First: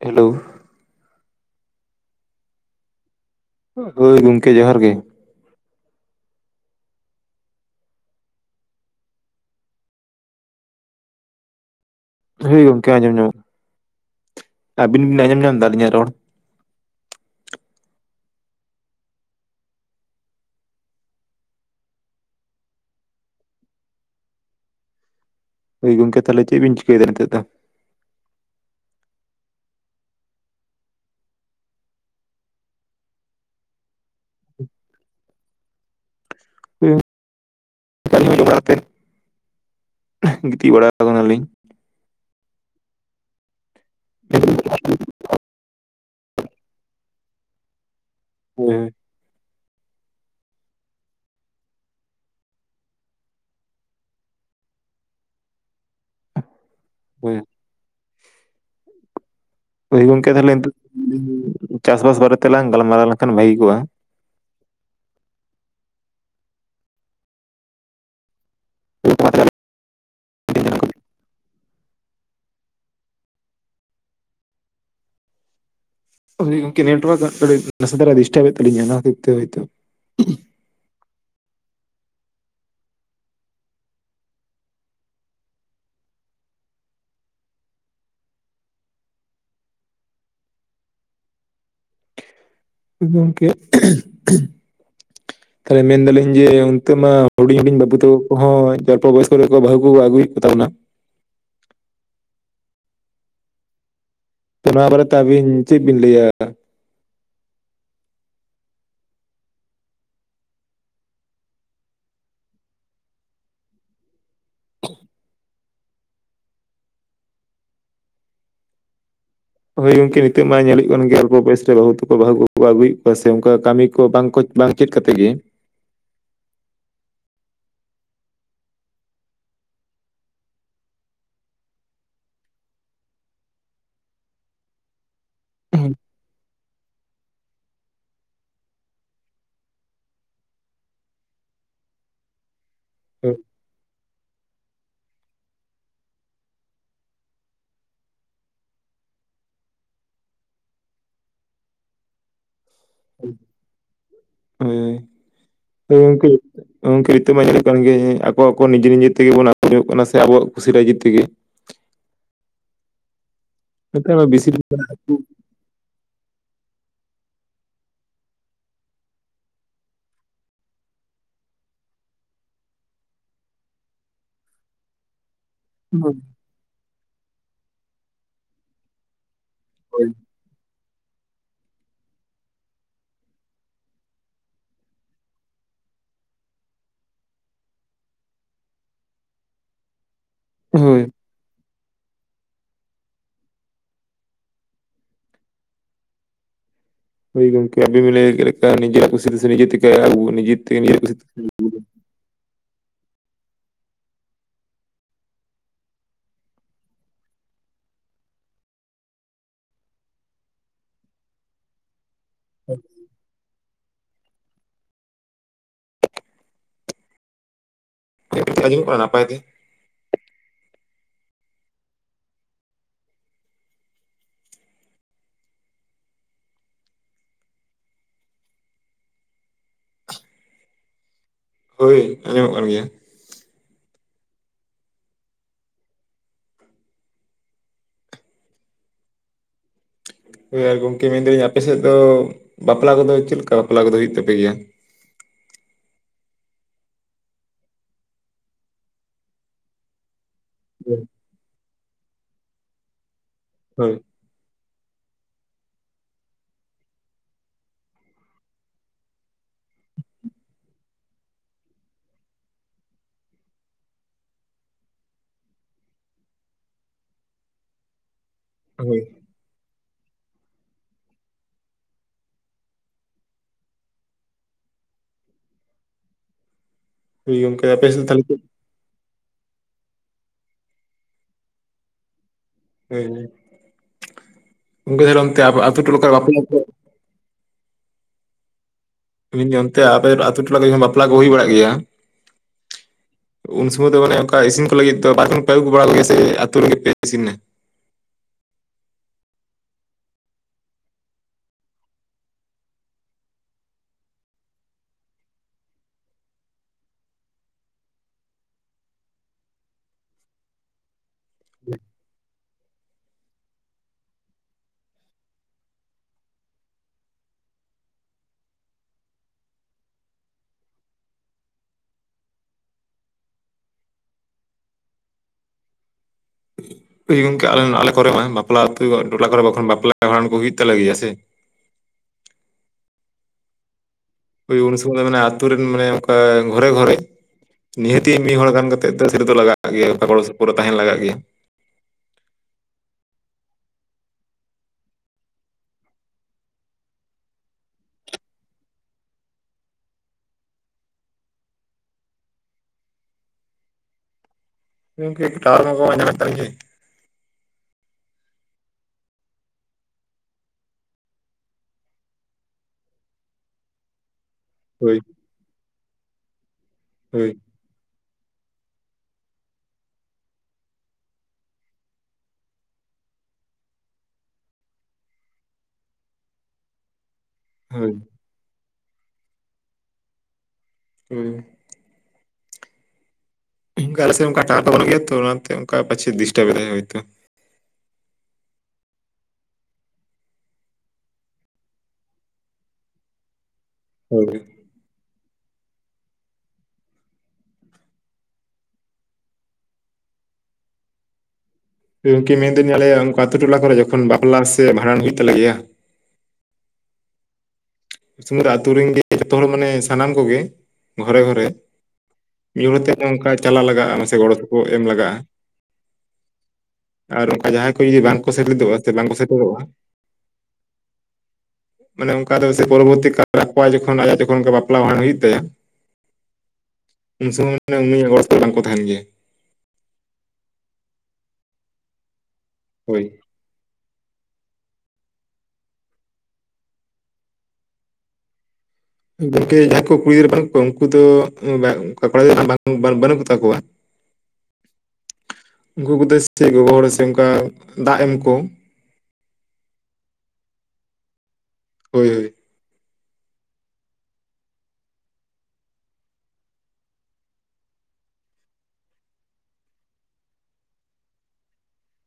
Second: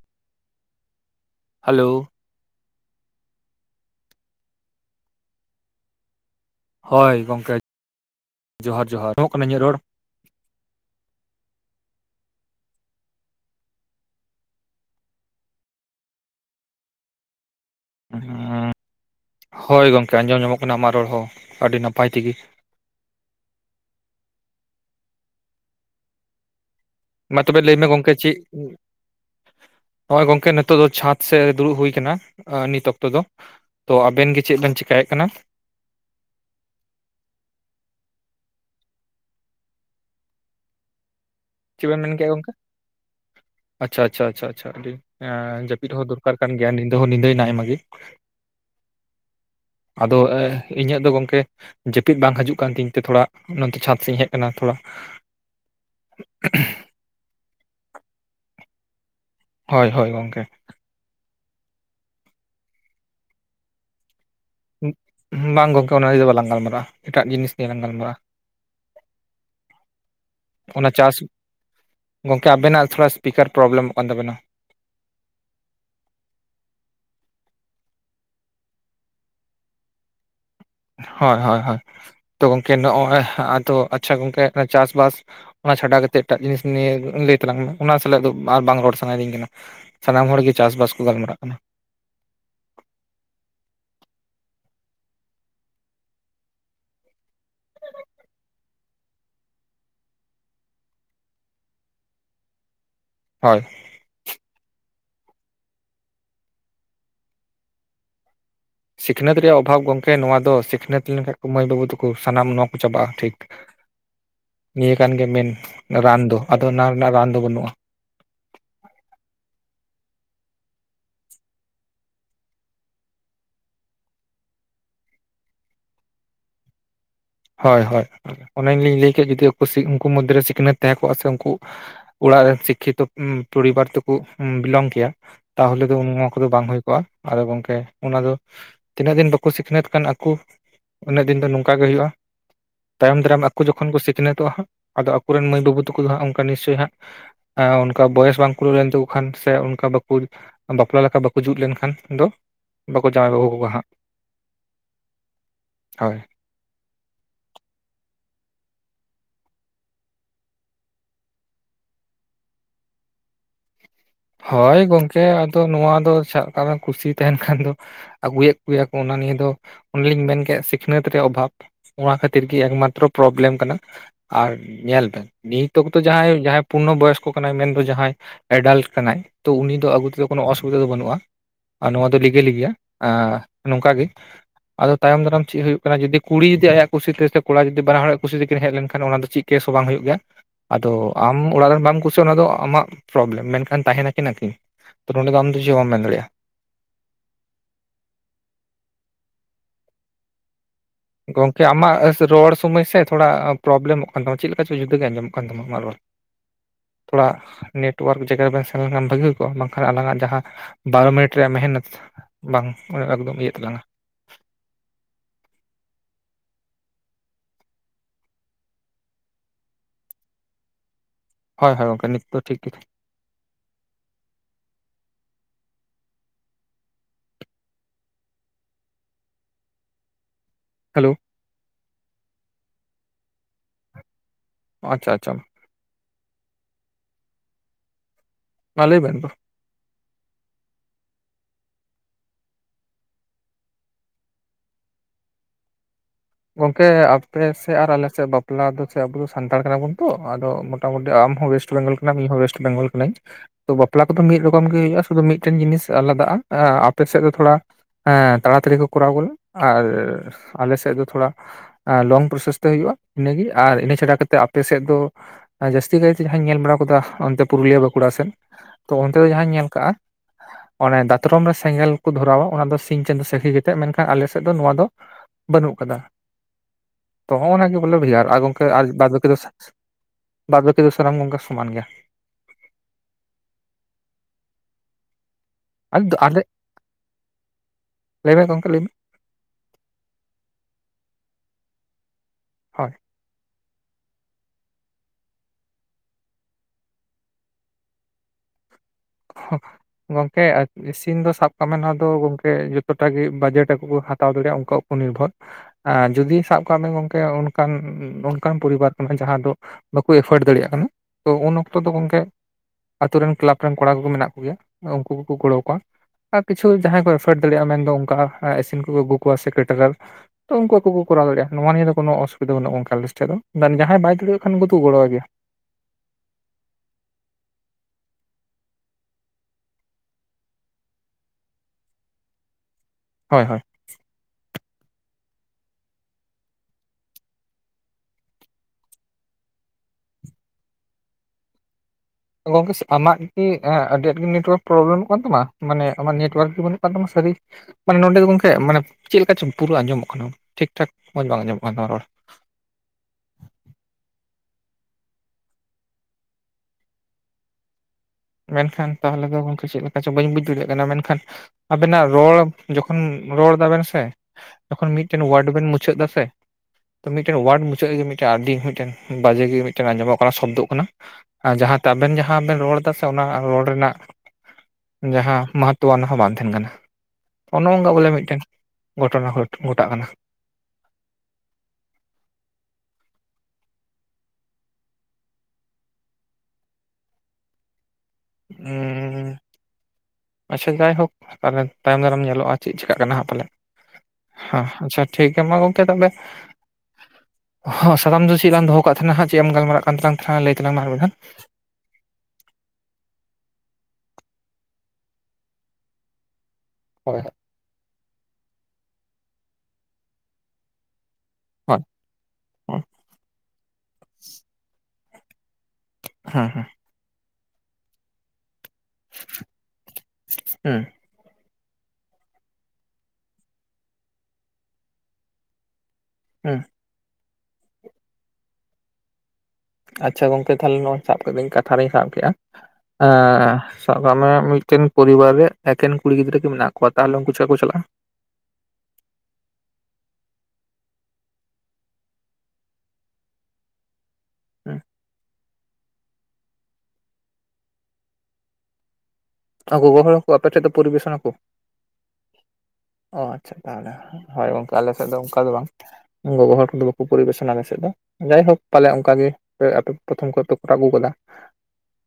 Hello hello ᱦᱳᱭ ᱜᱚᱢᱠᱮ ᱡᱚᱦᱟᱨ ᱜᱮ ᱦᱳᱭ ᱜᱚᱢᱠᱮ ᱡᱚᱦᱟᱨᱼᱡᱚᱦᱟᱨ ᱟᱡᱚᱢᱟᱜ ᱠᱟᱱᱟ ᱤᱧᱟᱹᱜ ᱨᱚᱲ ᱦᱳᱭ ᱜᱚᱝᱠᱮ ᱟᱸᱡᱚᱢ ᱧᱟᱢ ᱟᱹᱵᱤᱱ ᱵᱤᱱ ᱟᱸᱡᱚᱢ ᱧᱟᱢ ᱮᱫᱟ ᱟᱹᱞᱤᱧᱟᱜ ᱨᱚᱲ [unintelligible] ᱦᱳᱭ ᱜᱚᱝᱠᱮ ᱟᱸᱡᱚᱢ ᱧᱟᱢᱚᱜ ᱠᱟᱱᱟ ᱟᱢᱟᱜ ᱨᱚᱲ ᱦᱚᱸ ᱟᱹᱰᱤ ᱱᱟᱯᱟᱭ ᱛᱮᱜᱮ ᱦᱳᱭ ᱜᱚᱝᱠᱮ ᱛᱟᱦᱞᱮ ᱪᱮ ᱵᱤᱱ ᱪᱤᱤᱠᱟᱹᱭᱮᱫᱟ ᱱᱤᱛᱟᱜ ᱫᱚ ᱞᱟᱹᱭᱢ ᱢᱮ ᱜᱚᱝᱠᱮ ᱪᱮᱫ ᱦᱚᱭ ᱜᱚᱝᱠᱮ ᱱᱤᱛᱚᱜ ᱫᱚ ᱪᱷᱟᱸᱫᱽ ᱥᱮᱫ ᱫᱩᱲᱩᱵ ᱦᱳᱭ ᱟᱠᱟᱱᱟ ᱱᱤᱛ ᱚᱠᱛᱚ ᱫᱚ᱾ ᱛᱚ ᱟᱵᱮᱱ ᱜᱮ ᱪᱮᱫ ᱵᱮᱱ ᱪᱮᱤᱠᱟᱭᱮᱫ ᱠᱟᱱᱟ [unintelligible] ᱜᱤᱛᱤᱡ ᱵᱟᱲᱟ ᱟᱠᱟᱱᱟᱞᱤᱧ ᱪᱮᱫ ᱵᱮ ᱮᱢᱱ ᱠᱮᱜᱼᱟ ᱜᱚᱝᱠᱮ ᱟᱪᱪᱷᱟ ᱟᱪᱪᱷᱟ ᱟᱪᱷᱟ ᱟᱪᱪᱷᱟ ᱟᱹᱰᱤᱸ ᱡᱟᱹᱯᱤᱫ ᱦᱚᱸᱚᱸ ᱫᱚᱨᱠᱟᱨ ᱫᱚᱨᱠᱟᱨ ᱠᱟᱱ ᱜᱮᱭᱟ ᱧᱤᱫᱟᱹ ᱦᱚᱸ ᱧᱤᱫᱟᱹᱭᱮᱱᱟ ᱟᱭᱢᱟ ᱜᱮ ᱦᱩᱸ ᱟᱫᱚ ᱤᱧᱟᱹᱜ ᱫᱚ ᱜᱚᱢᱠᱮ᱾ ᱡᱟᱹᱯᱤᱫ ᱵᱟᱝ ᱦᱤᱡᱩᱜ ᱠᱟᱱ ᱛᱤᱧ ᱛᱮ ᱛᱷᱚᱲᱟ ᱱᱛᱮ ᱪᱷᱟᱸᱫᱽ ᱥᱮᱫ ᱤᱧ ᱦᱮᱡ ᱟᱠᱟᱱᱟ ᱛᱷᱚᱲᱟ [unintelligible] ᱦᱚᱭ ᱦᱳᱭ ᱦᱳᱭ ᱜᱚᱢᱠᱮ ᱛᱟᱦᱚᱞᱮ ᱪᱟᱥᱵᱟᱥ ᱵᱟᱨᱮᱛᱮᱞᱟᱝ ᱜᱟᱞᱢᱟᱨᱟᱣ ᱞᱮᱱᱠᱷᱟᱱ ᱵᱷᱟᱹᱜᱤ ᱠᱚᱜᱼᱟ᱾ ᱵᱟᱝ ᱜᱚᱝᱠᱮ ᱚᱱᱟ ᱫᱚ ᱵᱟᱞᱟᱝ ᱜᱟᱞᱢᱟᱨᱟᱜᱼᱟ ᱮᱴᱟᱜ ᱡᱤᱱᱤᱥ ᱱᱤᱭᱮᱞᱟᱝ ᱜᱟᱞᱢᱟᱨᱟᱜᱼᱟ᱾ ᱚᱱᱟ ᱪᱟᱥ, ᱜᱚᱝᱠᱮ ᱟᱵᱮᱱᱟᱜ ᱛᱷᱚᱲᱟ ᱥᱯᱤᱠᱟᱨ ᱯᱨᱚᱵᱞᱮᱢᱚᱜ ᱠᱟᱱ ᱛᱟᱵᱮᱱᱟ [unintelligible] ᱦᱚᱭ ᱜᱚᱢᱠᱮ ᱱᱮᱴ ᱳᱣᱟᱨᱥ ᱱᱟᱥᱮ ᱫᱟᱨᱟ ᱰᱤᱥᱴᱟᱨᱱ ᱮ ᱛᱟᱞᱤᱧᱟ ᱚᱱᱟ ᱦᱚᱛᱮᱡ ᱛᱮ ᱦᱳᱭ ᱛᱚ ᱦᱳᱭ ᱦᱳᱭ ᱦᱳᱭ ᱛᱚ ᱜᱚᱢᱠᱮ ᱱᱚᱜᱼᱚᱭ ᱟᱫᱚ ᱟᱪᱪᱷᱟ ᱜᱚᱝᱠᱮ ᱪᱟᱥᱵᱟᱥ ᱚᱱᱟ ᱪᱷᱟᱰᱟ ᱠᱟᱛᱮᱫ ᱮᱴᱟᱜ ᱡᱤᱱᱤᱥ ᱱᱤᱭᱟᱹ ᱞᱟᱹᱭ ᱛᱟᱞᱟᱝ ᱢᱮ ᱚᱱᱟ ᱥᱟᱞᱟᱜ ᱫᱚ ᱟᱨ ᱵᱟᱝ ᱨᱚᱲ ᱥᱟᱱᱟᱭᱤᱫᱤᱧ ᱠᱟᱱᱟ ᱥᱟᱱᱟᱢ ᱦᱚᱲ ᱜᱮ ᱪᱟᱥ ᱵᱟᱥ ᱠᱚ ᱜᱟᱞᱢᱟᱨᱟᱜ ᱠᱟᱱᱟ᱾ ᱮ ᱫᱚᱢᱠᱤ [unintelligible] ᱛᱟᱦᱚᱞᱮ ᱢᱮᱱ ᱫᱟᱞᱤᱧ ᱡᱮ ᱚᱱᱛᱮ ᱢᱟ ᱦᱩᱰᱤᱧ ᱦᱩᱰᱤᱧ ᱵᱟᱹᱵᱩ ᱛᱟᱠᱚᱦᱚᱸ ᱡᱚᱞᱯᱚ ᱵᱚᱭᱚᱥ ᱠᱚᱨᱮ ᱵᱟᱹᱦᱩ ᱠᱚ ᱟᱹᱜᱩᱭᱮᱫ ᱠᱚᱛᱟᱵᱚᱱᱟ ᱦᱳᱭ ᱚᱱᱟ ᱵᱟᱨᱮ ᱛᱮ ᱟᱵᱤᱱ ᱪᱮᱫ ᱵᱤᱱ ᱞᱟᱹᱭ ᱭᱟ ᱥᱤᱠᱷᱱᱟᱹᱛ ᱨᱮᱭᱟᱜ ᱚᱵᱷᱟᱵᱽ ᱜᱚᱝᱠᱮ ᱱᱚᱣᱟ ᱫᱚ ᱥᱤᱠᱷᱱᱟᱹᱛ ᱞᱮᱱᱠᱷᱟ ᱢᱟᱹᱭ ᱵᱟᱹᱵᱩ ᱛᱟᱠᱚ ᱥᱟᱱᱟᱢ ᱱᱚᱣᱟ ᱠᱚ ᱪᱟᱵᱟᱜᱼᱟ ᱴᱷᱤᱠ ᱦᱮᱸ ᱱᱤᱭᱟᱹ ᱠᱟᱱ ᱜᱮᱭᱟ ᱢᱮᱱ ᱨᱟᱱ ᱫᱚ ᱟᱫᱚ ᱚᱱᱟ ᱨᱮᱱᱟᱜ ᱨᱟᱱ ᱫᱚ ᱵᱟᱹᱱᱩᱜᱼᱟ᱾ ᱦᱳᱭ ᱜᱚᱝᱠᱮ ᱱᱤᱛᱚᱜᱜ ᱢᱟ ᱧᱮᱞᱚᱜ ᱠᱟᱱ ᱜᱮᱭᱟ ᱚᱞᱯᱚ ᱵᱚᱭᱮᱥ ᱨᱮ ᱵᱟᱹᱦᱩ ᱛᱮᱠᱚ ᱵᱟᱦᱩ ᱠᱚ ᱟᱹᱜᱩᱭᱮᱫ ᱠᱚᱣᱟ ᱥᱮ ᱚᱱᱠᱟ ᱠᱟᱹᱢᱤ ᱠᱚ ᱵᱟᱝ ᱠᱚ ᱵᱟᱝ ᱪᱮᱫ ᱠᱟᱛᱮᱫ ᱜᱮ ᱦᱳᱭ ᱦᱳᱭ ᱚᱱᱟᱞᱤᱧ ᱞᱟᱹᱭ ᱠᱮᱫ ᱡᱚᱫᱤ ᱩᱱᱠᱩ ᱢᱚᱫᱽᱫᱷᱮᱨᱮ ᱥᱤᱠᱷᱱᱟᱹᱛ ᱛᱟᱦᱮᱸ ᱠᱚᱜᱼᱟ ᱥᱮ ᱩᱱᱠᱩ ᱚᱲᱟᱜ ᱨᱮᱱ ᱥᱤᱠᱠᱷᱤᱛᱚ ᱯᱚᱨᱤᱵᱟᱨ ᱛᱮᱠᱚ ᱵᱤᱞᱚᱝ ᱠᱮᱭᱟ ᱾ ᱛᱟᱦᱚᱞᱮ ᱫᱚ ᱩᱱ ᱱᱚᱣᱟ ᱠᱚᱫᱚ ᱵᱟᱝ ᱦᱩᱭ ᱠᱚᱜᱼᱟ ᱟᱨ ᱜᱚᱝᱠᱮ ᱚᱱᱟ ᱫᱚ ᱛᱤᱱᱟᱹᱜ ᱫᱤᱱ ᱵᱟᱠᱚ ᱥᱤᱠᱷᱱᱟᱹᱛ ᱠᱟᱱ ᱟᱠᱩ ᱩᱱᱟᱹᱜ ᱫᱤᱱ ᱫᱚ ᱱᱚᱝᱠᱟ ᱜᱮ ᱦᱳᱭᱼᱟ᱾ ᱛᱟᱭᱚᱢ ᱫᱟᱨᱟᱢ ᱟᱠᱚ ᱡᱚᱠᱷᱚᱱ ᱠᱚ ᱥᱤᱠᱷᱱᱟᱛᱚᱜᱼᱟ ᱦᱟᱸᱜ, ᱟᱫᱚ ᱟᱠᱚᱨᱮᱱ ᱢᱟᱹᱭ ᱵᱟᱹᱵᱩ ᱛᱟᱠᱚ ᱫᱚ ᱦᱟᱸᱜ ᱚᱱᱠᱟ ᱱᱤᱥᱪᱳᱭ ᱦᱟᱸᱜ ᱦᱮ ᱚᱱᱠᱟ ᱵᱚᱭᱮᱥ ᱵᱟᱝ ᱠᱩᱲᱟᱹᱣ ᱞᱮᱱ ᱛᱟᱠᱚ ᱠᱷᱟᱱ ᱥᱮ ᱚᱱᱠᱟ ᱵᱟᱠᱚ ᱵᱟᱯᱞᱟ ᱞᱮᱠᱟ ᱵᱟᱠᱚ ᱡᱩᱛ ᱞᱮᱱᱠᱷᱟᱱ ᱫᱚ ᱵᱟᱠᱚ ᱡᱟᱶᱟᱭ ᱠᱟᱠᱚ ᱠᱚᱣᱟ ᱦᱟᱸᱜ ᱦᱳᱭ ᱦᱳᱭ [unintelligible] ᱜᱚᱝᱠᱮ ᱱᱤᱛᱳᱜ ᱢᱟ ᱧᱮᱞᱚᱜ ᱠᱟᱱᱜᱮ, ᱟᱠᱚ ᱟᱠᱚ ᱱᱤᱡᱮ ᱱᱤᱡᱮ ᱛᱮᱜᱮ ᱵᱚᱱ ᱟᱯᱩᱧᱼᱚᱜ ᱠᱟᱱᱟ, ᱥᱮ ᱟᱵᱚᱣᱟᱜ ᱠᱩᱥᱤ ᱨᱟᱡᱤ ᱛᱮᱜᱮ ᱱᱮᱛᱟᱨ ᱢᱟ ᱵᱮᱥᱤᱨ ᱵᱷᱟᱜᱽ ᱦᱳᱭ ᱟᱹᱛᱩ ᱜᱚᱝᱠᱮ ᱟᱫᱚ ᱱᱚᱣᱟ ᱫᱚ ᱥᱟᱵ ᱠᱟᱜ ᱢᱮ ᱠᱩᱥᱤ ᱛᱟᱦᱮᱱ ᱠᱷᱟᱱ ᱫᱚ ᱟᱹᱜᱩᱭᱮᱫ ᱠᱚᱜᱮᱭᱟᱠᱚ ᱚᱱᱟ ᱱᱤᱭᱟᱹ ᱫᱚ ᱚᱱᱮ ᱞᱤᱧ ᱢᱮᱱᱠᱮᱜ ᱥᱤᱠᱷᱱᱟᱹᱛ ᱨᱮ ᱚᱵᱷᱟᱵᱽ ᱚᱱᱟ ᱠᱷᱟᱹᱛᱤᱨ ᱜᱮ ᱮᱠᱢᱟᱛᱨᱚ ᱯᱨᱚᱵᱞᱮᱢ ᱠᱟᱱᱟ ᱟᱨ ᱧᱮᱞ ᱵᱮᱱ ᱱᱤᱛ ᱚᱠᱛᱚ ᱡᱟᱦᱟᱸᱭ ᱡᱟᱦᱟᱸᱭ ᱯᱩᱨᱱᱚ ᱵᱚᱭᱚᱥᱠᱚ ᱠᱟᱱᱟᱭ ᱢᱮᱱᱫᱚ ᱡᱟᱦᱟᱸᱭ ᱮᱰᱟᱞᱴ ᱠᱟᱱᱟᱭ ᱛ ᱩᱱᱤ ᱫᱚ ᱟᱜᱩ ᱦᱳᱭ ᱛᱮᱫᱚ ᱠᱳᱱᱚ ᱚᱥᱩᱵᱤᱫᱷᱟᱼᱼ ᱫᱚ ᱵᱟᱹᱱᱩᱜᱼᱟ ᱱᱚᱣᱟ ᱫᱚ ᱞᱤᱜᱮᱞᱤ ᱜᱮᱭᱟ ᱮᱸᱻ ᱱᱚᱝᱠᱟᱼᱜᱮ ᱟᱫᱚ ᱛᱟᱭᱚᱢ ᱫᱟᱨᱟᱢ ᱪᱮᱫ ᱦᱩᱭᱩᱜ ᱠᱟᱱᱟ, ᱡᱩᱫᱤ ᱠᱩᱲᱤ ᱡᱩᱫᱤ ᱟᱭᱟᱜ ᱠᱩᱥᱤᱛᱮ ᱥᱮ ᱠᱚᱲᱟ ᱡᱩᱫᱤ ᱵᱟᱱᱟ ᱦᱚᱲᱟᱜ ᱠᱩᱥᱤ ᱛᱮᱠᱤᱱ ᱦᱮᱡ ᱞᱮᱱᱠᱷᱟᱱ ᱚᱱᱟ ᱫᱚ ᱪᱤᱜ ᱠᱮᱥ ᱦᱚᱸ ᱵᱟᱝ ᱦᱳᱭᱳᱜ ᱜᱮᱭᱟ᱾ ᱟᱫᱚ ᱦᱳᱭ ᱟᱢ ᱚᱲᱟᱜ ᱨᱮᱱ ᱵᱟᱢ ᱠᱩᱥᱤᱭᱟᱜᱼᱟ ᱚᱱᱟ ᱫᱚ ᱟᱢᱟᱜ ᱯᱨᱚᱵᱞᱮᱢ, ᱢᱮᱱᱠᱷᱟᱱ ᱛᱟᱦᱮᱸᱱᱟ ᱠᱤᱱ ᱟᱠᱤᱱ ᱛᱚ ᱱᱚᱸᱰᱮ ᱫᱚ ᱟᱢ ᱫᱚ ᱪᱮᱫ ᱦᱚᱸ ᱵᱟᱢ ᱢᱮᱱ ᱫᱟᱲᱮᱭᱟᱜᱼᱟ᱾ ᱦᱳᱭ ᱜᱚᱢᱠᱮ ᱟᱵᱤᱱ ᱵᱤᱱ ᱞᱟᱹᱭ ᱠᱮᱜ ᱞᱮᱠᱟ, ᱱᱤᱡᱮᱨᱟᱜ ᱠᱩᱥᱤ ᱛᱮᱥᱮ ᱱᱤᱡᱮᱛᱮᱜᱮ ᱟᱜᱩ ᱱᱤᱡᱮᱛᱮ ᱱᱤᱡᱮ ᱠᱷᱩᱥᱤ ᱜᱚᱝᱠᱮ ᱟᱢᱟᱜ ᱨᱚᱲ ᱥᱚᱢᱚᱭ ᱥᱮ ᱛᱷᱚᱲᱟ ᱯᱨᱚᱵᱽᱞᱮᱢᱚᱜ ᱠᱟᱱ ᱛᱟᱢᱟ, ᱪᱮᱫ ᱞᱮᱠᱟ ᱪᱚ ᱡᱩᱫᱟᱹ ᱜᱮ ᱟᱸᱡᱚᱢᱚᱜ ᱠᱟᱱ ᱛᱟᱢᱟ ᱟᱢᱟᱜ ᱨᱚᱲ᱾ ᱛᱷᱚᱲᱟ ᱱᱮᱴᱚᱣᱟᱨᱠ ᱡᱟᱭᱜᱟ ᱨᱮᱵᱮᱱ ᱥᱮᱱ ᱞᱮᱱᱠᱷᱟᱱ ᱵᱷᱟᱜᱤ ᱦᱩᱭ ᱠᱚᱜᱼᱟ ᱵᱟᱝᱠᱷᱟᱱ ᱟᱞᱟᱝᱟᱜ ᱡᱟᱦᱟᱸ ᱵᱟᱨᱚ ᱢᱤᱱᱤᱴ ᱨᱮᱭᱟᱜ ᱢᱮᱦᱱᱚᱛ ᱵᱟᱝ ᱮᱠᱫᱚᱢ ᱤᱭᱟᱹᱜ ᱛᱟᱞᱟᱝᱼᱟ ᱾ [unintelligible] ᱠᱚ ᱱᱟᱯᱟᱭ ᱛᱮ ᱦᱳᱭᱻᱦᱳᱭ ᱜᱚᱝᱠᱮ ᱱᱤᱛᱳᱜ ᱴᱷᱤᱠ ᱴᱷᱤᱠ ᱦᱮᱞᱳ ᱦᱳᱭ ᱟᱸᱡᱚᱢᱚᱜ ᱠᱟᱱ ᱜᱮᱭᱟ᱾ ᱟᱪᱷᱟᱻᱟᱪᱷᱟ᱾ ᱢᱟ ᱞᱟᱹᱭ ᱵᱮᱱ ᱫᱚ ᱦᱳᱭ ᱟᱨ ᱜᱚᱝᱠᱮ ᱢᱮᱱᱫᱟᱞᱤᱧ ᱟᱯᱮ ᱥᱮᱫ ᱫᱚ ᱵᱟᱯᱞᱟ ᱠᱚᱫᱚ ᱪᱮᱫ ᱞᱮᱠᱟ ᱵᱟᱯᱞᱟ ᱠᱚᱫᱚ ᱦᱩᱭᱩᱜ ᱛᱟᱯᱮ ᱜᱮᱭᱟ? ᱜᱚᱝᱠᱮ ᱟᱯᱮᱥᱮᱜ ᱟᱨ ᱟᱞᱮᱥᱮᱜ ᱵᱟᱯᱞᱟ ᱫᱚ ᱪᱮᱜ, ᱟᱵᱚ ᱫᱚ ᱥᱟᱱᱛᱟᱲ ᱠᱟᱱᱟᱵᱚᱱ ᱛᱚ ᱟᱫᱚ ᱢᱚᱴᱟᱢᱩᱴᱤ ᱟᱢᱦᱚᱸ ᱵᱮᱥ ᱼᱼᱴ ᱵᱮᱝᱜᱚᱞ ᱠᱟᱱᱟᱢ ᱤᱧᱦᱚᱸ ᱚᱸᱭᱮᱥᱴ ᱵᱮᱝᱜᱚᱞ ᱠᱟᱹᱱᱟᱹᱧ ᱾ [inaudible] ᱛᱚ ᱵᱟᱯᱞᱟ ᱠᱚᱫᱚ ᱢᱤᱫ ᱨᱚᱠᱚᱢ ᱜᱮ ᱦᱩᱭᱩᱜᱼᱟ, ᱥᱩᱫᱩ ᱢᱤᱫᱴᱮᱱ ᱡᱤᱱᱤᱥ ᱟᱞᱟᱫᱟᱜᱼᱟ ᱟᱯᱮ ᱥᱮᱜ ᱫᱚ ᱛᱷᱚᱲᱟ ᱦᱮᱸ ᱛᱟᱲᱟᱛᱟᱲᱤ ᱠᱚ ᱠᱚᱨᱟᱣ ᱵᱚᱞᱮ ᱟᱨ ᱟᱞᱮᱥᱮᱫ ᱫᱚ ᱛᱷᱚᱲᱟ ᱞᱚᱝ ᱯᱨᱚᱥᱮᱥ ᱛᱮ ᱦᱩᱭᱩᱜᱭᱼᱟ᱾ ᱤᱱᱟᱹᱜᱮ ᱟᱨ ᱤᱱᱟᱹ ᱪᱷᱟᱰᱟ ᱠᱟᱛᱮᱜ ᱟᱯᱮ ᱥᱮᱫ ᱫᱚ ᱡᱟᱹᱥᱛᱤ ᱠᱟᱭᱛᱮ ᱡᱟᱦᱟᱸᱧ ᱧᱮᱞ ᱵᱟᱲᱟ ᱠᱟᱫᱟ ᱚᱱᱛᱮ ᱯᱩᱨᱩᱞᱤᱭᱟᱹ ᱵᱟᱸᱠᱩᱲᱟ ᱥᱮᱱ, ᱛᱚ ᱦᱳᱭ ᱚᱱᱛᱮ ᱫᱚ ᱡᱟᱦᱟᱸᱟᱧ ᱧᱮᱞ ᱠᱟᱜᱼᱟ ᱚᱱᱮ ᱫᱟᱛᱨᱚᱢ ᱨᱮ ᱥᱮᱸᱜᱮᱞ ᱠᱚ ᱫᱷᱚᱨᱟᱣᱟ ᱚᱱᱟ ᱫᱚ, ᱥᱤᱧ ᱪᱟᱸᱫᱳ ᱥᱟᱹᱠᱷᱤ ᱠᱟᱛᱮᱜ ᱢᱮᱱᱠᱷᱟᱱ ᱟᱞᱮ ᱥᱮᱜ ᱫᱚ ᱱᱚᱣᱟ ᱫᱚ ᱵᱟᱹᱱᱩᱜ ᱠᱟᱫᱟ, ᱛᱚ ᱦᱳᱭ ᱦᱚᱜᱼᱱᱟ ᱜᱚᱝᱠᱮ ᱜᱮ ᱟᱯᱮ ᱵᱚᱞᱮ ᱥᱮᱫ ᱛᱟᱦᱚᱞᱮ ᱵᱷᱟᱨ ᱪᱮᱫ ᱟᱜᱚᱢ ᱟᱨ ᱵᱟᱫᱽ ᱵᱟᱹᱠᱤ ᱫᱚ ᱵᱟᱫᱽ ᱵᱟᱹᱠᱤ ᱫᱚ ᱥᱟᱱᱟᱢ ᱜᱚᱢᱠᱮ ᱥᱚᱢᱟᱱ ᱜᱮᱭᱟ᱾ ᱦᱮᱸ ᱩᱱᱠᱟ ᱫᱷᱚᱢ ᱛᱮ [unintelligible] ᱟᱞᱮ ᱫᱚ ᱟᱞᱮ [unintelligible] ᱞᱟᱹᱭᱢᱮ ᱜᱚᱢᱠᱮ ᱞᱟᱹᱭᱢᱮ ᱛᱮᱦᱮᱧ ᱚᱱᱛᱮ ᱟᱯᱮ ᱟᱛᱳ ᱴᱚᱞᱟ ᱨᱮ ᱵᱟᱯᱞᱟ ᱠᱚ ᱦᱩᱭ ᱵᱟᱲᱟᱜ ᱜᱮᱭᱟ ᱦᱳᱭ [unintelligible] ᱩᱱ ᱥᱩᱢᱚᱭ ᱫᱚ ᱢᱟᱱᱮ ᱚᱱᱠᱟ ᱤᱥᱤᱱ ᱠᱚ ᱞᱟᱹᱜᱤᱫ ᱫᱚ ᱵᱟᱨᱦᱮ ᱠᱷᱚᱱ ᱯᱮ ᱟᱹᱜᱩ ᱵᱟᱲᱟ ᱠᱚᱣᱟ, ᱥᱮ ᱟᱹᱛᱩᱳ ᱞᱟᱹᱜᱤᱫ ᱯᱮ ᱤᱥᱤᱱᱟ [unintelligible] ᱜᱚᱝᱠᱮ ᱤᱥᱤᱱ ᱫᱚ ᱥᱟᱵ ᱠᱟᱜ ᱢᱮ ᱱᱳᱣᱟ ᱫᱚ ᱜᱚᱝᱠᱮ ᱡᱚᱛᱚᱴᱟ ᱜᱮ ᱵᱟᱡᱮᱴ ᱟᱠᱚ ᱠᱚ ᱦᱟᱛᱟᱣ ᱫᱟᱲᱮᱭᱟᱜᱼᱟ ᱚᱱᱠᱟ ᱚᱱᱤᱨᱵᱷᱚᱨ ᱡᱩᱫᱤ ᱥᱟᱵ ᱠᱟᱜ ᱢᱮ ᱜᱚᱝᱠᱮ ᱚᱱᱠᱟᱱ ᱚᱱᱠᱟᱱ ᱯᱚᱨᱤᱵᱟᱨ ᱠᱟᱱᱟ ᱡᱟᱦᱟᱸ ᱫᱚ ᱵᱟᱠᱚ ᱮᱯᱷᱳᱴ ᱫᱟᱲᱮᱭᱟᱜ ᱠᱟᱱᱟ ᱛᱚ ᱩᱱ ᱚᱠᱛᱚ ᱫᱚ ᱜᱚᱝᱠᱮ ᱟᱛᱳ ᱨᱮᱱ ᱠᱮᱞᱟᱵᱽ ᱨᱮᱱ ᱠᱚᱲᱟ ᱠᱚᱠᱚ ᱢᱮᱱᱟᱜ ᱠᱚᱜᱮᱭᱟ ᱩᱱᱠᱩ ᱠᱚᱠᱚ ᱜᱚᱲᱚ ᱠᱚᱣᱟ ᱾ ᱟᱨ ᱠᱤᱪᱷᱩ ᱡᱟᱦᱟᱸᱭ ᱠᱚ ᱮᱯᱷᱳᱨᱴ ᱫᱟᱲᱮᱭᱟᱜᱼᱟ, ᱢᱮᱱᱫᱚ ᱚᱱᱠᱟᱼᱟ, ᱤᱥᱤᱱ ᱠᱚ ᱟᱹᱜᱩ ᱠᱚᱣᱟ ᱥᱮ ᱠᱮᱴᱠᱟᱨ ᱛᱚ ᱩᱱᱠᱩ ᱟᱠᱚ ᱠᱚᱨᱟᱣ ᱫᱟᱲᱮᱭᱟᱜᱼᱟ ᱱᱚᱣᱟ ᱱᱤᱭᱟᱹ ᱫᱚ ᱠᱚᱱᱳ ᱚᱥᱩᱵᱤᱫᱟ ᱵᱟᱹᱱᱩᱜᱼᱟ ᱜᱚᱢᱠᱮ ᱟᱞᱮᱴᱷᱮ ᱫᱚ ᱡᱟᱦᱟᱸᱭ ᱵᱟᱭ ᱫᱟᱲᱮᱭᱟᱜ ᱠᱷᱟᱱ ᱩᱱᱠᱚ ᱜᱚᱲᱚ ᱟ ᱜᱮᱭᱟ ᱦᱳᱭ ᱜᱚᱝᱠᱮ ᱟᱞᱮ ᱟᱞᱮ ᱠᱚᱨᱮ ᱢᱟ ᱵᱟᱯᱞᱟ ᱟᱹᱛᱩ ᱴᱚᱞᱟ ᱠᱚᱨᱮ ᱵᱟᱠᱷᱟᱱ ᱵᱟᱯᱞᱟ ᱵᱷᱟᱸᱟᱱ ᱠᱚ ᱦᱩᱭᱩᱜ ᱛᱟᱞᱮ ᱜᱮᱭᱟ ᱥᱮ ᱦᱳᱭ ᱦᱳᱭ᱾ ᱦᱳᱭ ᱩᱱ ᱥᱚᱢᱚᱭ ᱫᱚ ᱢᱟᱱᱮ ᱟᱛᱩ ᱨᱮᱱ ᱢᱟᱱᱮ ᱚᱱᱠᱟ ᱜᱷᱚᱨᱮ ᱜᱷᱚᱨᱮ ᱱᱤᱦᱟᱹᱛ ᱜᱮ ᱢᱤᱫ ᱦᱚᱲ ᱜᱟᱱ ᱠᱟᱛᱮᱫ ᱫᱚ ᱥᱟᱹᱨᱤ ᱫᱚ ᱞᱟᱜᱟᱜ ᱜᱮᱭᱟᱠᱟ ᱜᱚᱲ ᱥᱚᱯᱩᱨ ᱨᱮ ᱛᱟᱦᱮᱱ ᱞᱟᱜᱟᱜ ᱜᱮᱭᱟ᱾ ᱜᱚᱝᱠᱮ ᱟᱢᱟᱜ ᱜᱤ ᱟᱰᱤ ᱟᱸᱴ ᱜᱮ ᱱᱮᱴᱚᱣᱟᱨᱠ ᱯᱨᱚᱵᱞᱮᱢᱚᱜ ᱠᱟᱱ ᱛᱟᱢᱟ? ᱢᱟᱱᱮ ᱟᱢᱟᱜ ᱱᱮᱴᱣᱟᱨᱠᱤ ᱵᱟᱹᱱᱩᱜ ᱠᱟᱱ ᱛᱟᱢᱟ ᱥᱟᱹᱨᱤ ᱢᱟᱱᱮ ᱱᱚᱰᱮ ᱫᱚ ᱜᱚᱢᱠᱮ ᱢᱟᱱᱮ ᱪᱮᱫ ᱞᱮᱠᱟ ᱪᱚᱝ ᱯᱩᱨᱟᱹ ᱟᱸᱡᱚᱢᱚᱜ ᱠᱟᱱᱟ᱾ ᱴᱷᱤᱠ ᱴᱷᱟᱠ ᱢᱚᱸᱡᱽ ᱵᱟᱝ ᱟᱸᱡᱚᱢᱚᱜ ᱠᱟᱱᱟ ᱛᱟᱢᱟ ᱨᱚᱲ᱾ ᱤᱱᱠᱟᱹ ᱜᱮ ᱴᱟᱣᱣᱟᱨ ᱠᱚ ᱚᱱᱠᱟ ᱵᱟᱭ ᱧᱟᱢ ᱮᱫ ᱛᱟᱹᱞᱤᱧ ᱟᱭ᱾ ᱢᱮᱱᱠᱷᱟᱱ ᱛᱟᱦᱚᱞᱮ ᱫᱚ ᱜᱚᱝᱠᱮ ᱪᱮᱫ ᱞᱮᱠᱟ ᱪᱚ ᱵᱟᱹᱧ ᱵᱩᱡ ᱫᱟᱲᱮᱭᱟᱜ ᱠᱟᱱᱟ ᱢᱮᱱᱠᱷᱟᱱ ᱟᱵᱮᱱᱟᱜ ᱨᱚᱲ ᱡᱚᱠᱷᱚᱱ ᱨᱚᱲ ᱫᱟᱵᱮᱱ ᱥᱮ ᱡᱚᱠᱷᱚᱱ ᱦᱳᱭ ᱢᱤᱫᱴᱮᱱ ᱣᱟᱨᱰ ᱵᱮᱱ ᱢᱩᱪᱟᱹᱜ ᱫᱟᱥᱮ ᱛᱚ ᱦᱳᱭ ᱢᱤᱫᱴᱮᱱ ᱣᱟᱨᱰ ᱢᱩᱪᱟᱹᱫ ᱨᱮᱜᱮ ᱟᱰᱤ ᱵᱟᱡᱮ ᱜᱮ ᱢᱤᱫᱴᱮᱱ ᱟᱸᱡᱚᱢᱚᱜ ᱠᱟᱱᱟ᱾ ᱥᱚᱵᱫᱚᱜ ᱠᱟᱱᱟ ᱟᱨ ᱡᱟᱦᱟᱸᱛᱮ ᱟᱵᱮᱱ ᱡᱟᱦᱟᱸ ᱵᱮᱱ ᱨᱚᱲ ᱮᱫᱟ ᱚᱱᱟ ᱨᱚᱲ ᱨᱮᱱᱟᱜ ᱡᱟᱦᱟᱸ ᱢᱟᱦᱚᱛᱛᱚ ᱚᱱᱟ ᱦᱚᱸ ᱵᱟᱝ ᱛᱟᱦᱮᱱ ᱠᱟᱱᱟ᱾ ᱚᱱᱚ ᱚᱝᱠᱟ ᱦᱳᱭ ᱵᱚᱞᱮ ᱢᱤᱫᱴᱮᱱ ᱜᱷᱚᱴᱚᱱᱟ ᱜᱷᱚᱴᱟᱜ ᱠᱟᱱᱟ᱾ ᱦᱮᱸ᱾ ᱤᱱᱠᱟᱹ ᱟᱞᱮ ᱥᱮᱫ ᱢᱟ ᱴᱟᱣᱟᱨ ᱠᱚ ᱵᱟᱱᱩᱜ ᱜᱮᱭᱟ ᱛᱳ ᱚᱱᱟᱛᱮ ᱚᱱᱠᱟ ᱯᱟᱪᱮ ᱰᱤᱥᱴᱟᱰ ᱮᱫᱟᱭ ᱦᱚᱭ ᱛᱚ᱾ ᱦᱮᱸ ᱟᱪᱪᱷᱟ ᱡᱟᱭᱦᱳᱠ ᱛᱟᱦᱚᱞᱮ ᱛᱟᱭᱚᱢ ᱫᱟᱨᱟᱢ ᱧᱮᱞᱚᱜᱼᱟ᱾ ᱪᱮᱫ ᱪᱮᱠᱟᱹᱜ ᱠᱟᱱᱟ ᱦᱟᱸᱜ ᱯᱟᱞᱮᱱ᱾ ᱦᱳᱭ᱾ ᱟᱪᱪᱷᱟ ᱴᱷᱤᱠ ᱜᱮᱭᱟ ᱢᱟ ᱜᱚᱝᱠᱮ ᱛᱟᱦᱚᱞᱮ ᱥᱟᱛᱟᱢ ᱫᱚ ᱪᱮᱫ ᱞᱟᱝ ᱫᱚᱦᱚᱣ ᱠᱟᱫ ᱛᱟᱦᱮᱱᱟ ᱦᱸᱟᱜ ᱪᱮᱫ ᱮᱢ ᱜᱟᱞᱢᱟᱨᱟᱜ ᱠᱟᱱ ᱛᱟᱞᱟᱝ ᱛᱟᱦᱮᱱᱟ ᱞᱟᱹᱭ ᱛᱟᱞᱟᱝ ᱢᱮ ᱟᱨ ᱢᱤᱫ ᱫᱷᱟᱣ᱾ ᱜᱚᱝᱠᱤ ᱢᱮᱱᱫᱟᱹᱧ ᱟᱞᱮᱭᱟᱜ ᱚᱱᱠᱟ ᱟᱛᱩ ᱴᱚᱞᱟ ᱠᱚᱨᱮ ᱡᱚᱠᱷᱚᱱ ᱵᱟᱯᱞᱟ ᱥᱮ ᱵᱷᱟᱸᱰᱟᱱ ᱦᱩᱭᱩᱜ ᱛᱟᱞᱮ ᱜᱮᱭᱟ ᱦᱳᱭ᱾ [unintelligible] ᱟᱛᱚ ᱨᱮᱱ ᱜᱮ ᱡᱚᱛᱚ ᱦᱚᱲ ᱢᱟᱱᱮ ᱥᱟᱱᱟᱢ ᱠᱚᱜᱮ ᱜᱷᱚᱨᱮ ᱜᱷᱚᱨᱮ ᱦᱳᱭ ᱢᱤᱫ ᱦᱚᱲ ᱦᱳᱭ ᱠᱟᱛᱮ ᱚᱝᱠᱟ ᱪᱟᱞᱟᱜ ᱞᱟᱜᱟᱜᱼᱟ᱾ ᱱᱟᱥᱮ ᱜᱚᱲᱚ ᱥᱚᱯᱚᱦᱚᱫ ᱮᱢ ᱞᱟᱜᱟᱜᱼᱟ᱾ ᱦᱮᱸ ᱦᱮᱸ᱾ ᱟᱨ ᱚᱱᱠᱟ ᱡᱟᱦᱟᱸᱭ ᱠᱚ ᱡᱩᱫᱤ ᱵᱟᱝᱠᱚ ᱥᱮᱞᱮᱫᱚᱜᱼᱟ ᱥᱮ ᱵᱟᱝᱠᱚ ᱥᱮᱴᱮᱨᱚᱜᱼᱟ ᱦᱩᱸ ᱢᱟᱱᱮ ᱚᱱᱠᱟ ᱫᱚ ᱯᱚᱨᱚᱵᱚᱨᱛᱤ ᱠᱟᱞ ᱨᱮ ᱟᱠᱚᱣᱟᱜ ᱡᱚᱠᱷᱚᱱ ᱟᱭᱟᱜ ᱡᱚᱠᱷᱚᱱ ᱵᱟᱯᱞᱟ ᱦᱩᱭᱩᱜ ᱛᱟᱭᱟ ᱦᱮᱸ᱾ ᱩᱱ ᱥᱢᱚᱭ ᱩᱱᱤᱭᱟᱜ ᱜᱚᱲᱚᱥᱳᱯᱚᱦᱚᱜ ᱵᱟᱝ ᱠᱚ ᱛᱟᱦᱮᱱ ᱜᱮᱭᱟ᱾ ᱟᱪᱪᱷᱟ ᱜᱚᱝᱠᱮ ᱛᱟᱦᱞᱮ ᱱᱚᱣᱟ ᱥᱟᱵ ᱠᱟᱹᱫᱟᱹᱧ ᱠᱟᱛᱷᱟ ᱨᱤᱧ ᱥᱟᱵ ᱠᱮᱜᱼᱟ ᱦᱳᱭ ᱥᱟᱵ ᱠᱟᱜ ᱢᱮ ᱢᱤᱫᱴᱮᱱ ᱯᱚᱨᱤᱵᱟᱨ ᱨᱮ ᱮᱠᱮᱱ ᱠᱩᱲᱤ ᱜᱤᱫᱽᱨᱟᱹ ᱜᱮ ᱢᱮᱱᱟᱜ ᱠᱚᱣᱟ ᱛᱟᱦᱚᱞᱮ ᱩᱱᱠᱩ ᱪᱮᱠᱟ ᱠᱚ ᱪᱟᱞᱟᱜᱼᱟ? ᱜᱚᱝᱠᱮ ᱡᱟᱦᱟᱸᱭ ᱠᱩ ᱠᱩᱲᱤ ᱜᱤᱫᱽᱨᱟᱹ ᱵᱟᱱᱩᱜ ᱠᱚᱣᱟ ᱩᱱᱠᱩ ᱫᱚ [unintelligible] ᱠᱚᱲᱟ ᱜᱤᱫᱽᱨᱟᱹ [unintelligible] ᱵᱟᱝ ᱵᱟᱱᱩᱠ ᱠᱚ ᱛᱟᱠᱚᱣᱟ᱾ ᱩᱱᱠᱩ ᱠᱚᱫᱚ ᱥᱮᱪᱮᱜ ᱜᱚᱜᱚ ᱦᱚᱲ ᱥᱮ ᱚᱱᱠᱟ ᱫᱟᱜ ᱮᱢᱠᱚ ᱟ ᱜᱚᱜᱳ ᱦᱚᱲ ᱦᱚᱠᱚ ᱟᱯᱮᱴᱷᱮᱜ ᱫᱚ ᱯᱚᱨᱤᱵᱮᱥᱚᱱ ᱟᱠᱚ? ᱦᱳᱭᱻᱦᱳᱭᱻ ᱚᱸᱻ ᱟᱪᱪᱷᱟ ᱛᱟᱦᱚᱞᱮ ᱦᱳᱭ ᱜᱚᱝᱠᱮ ᱟᱞᱮ ᱥᱮᱫ ᱫᱚ ᱚᱱᱠᱟ ᱫᱚ ᱵᱟᱝ᱾ ᱜᱚᱜᱚ ᱦᱚᱲ ᱠᱚ ᱫᱚ ᱵᱟᱠᱚ ᱯᱚᱨᱤᱵᱮᱥᱱᱟ ᱟᱞᱮ ᱥᱮᱫ ᱫᱚ᱾ ᱡᱟᱭᱦᱳᱠ ᱯᱟᱞᱮ ᱚᱱᱠᱟᱜᱮ ᱟᱯᱮ ᱯᱨᱚᱛᱷᱚᱢ ᱠᱷᱚᱡ ᱯᱮ ᱠᱚᱨᱟᱣ ᱟᱹᱜᱩ ᱟᱠᱟᱫᱟ᱾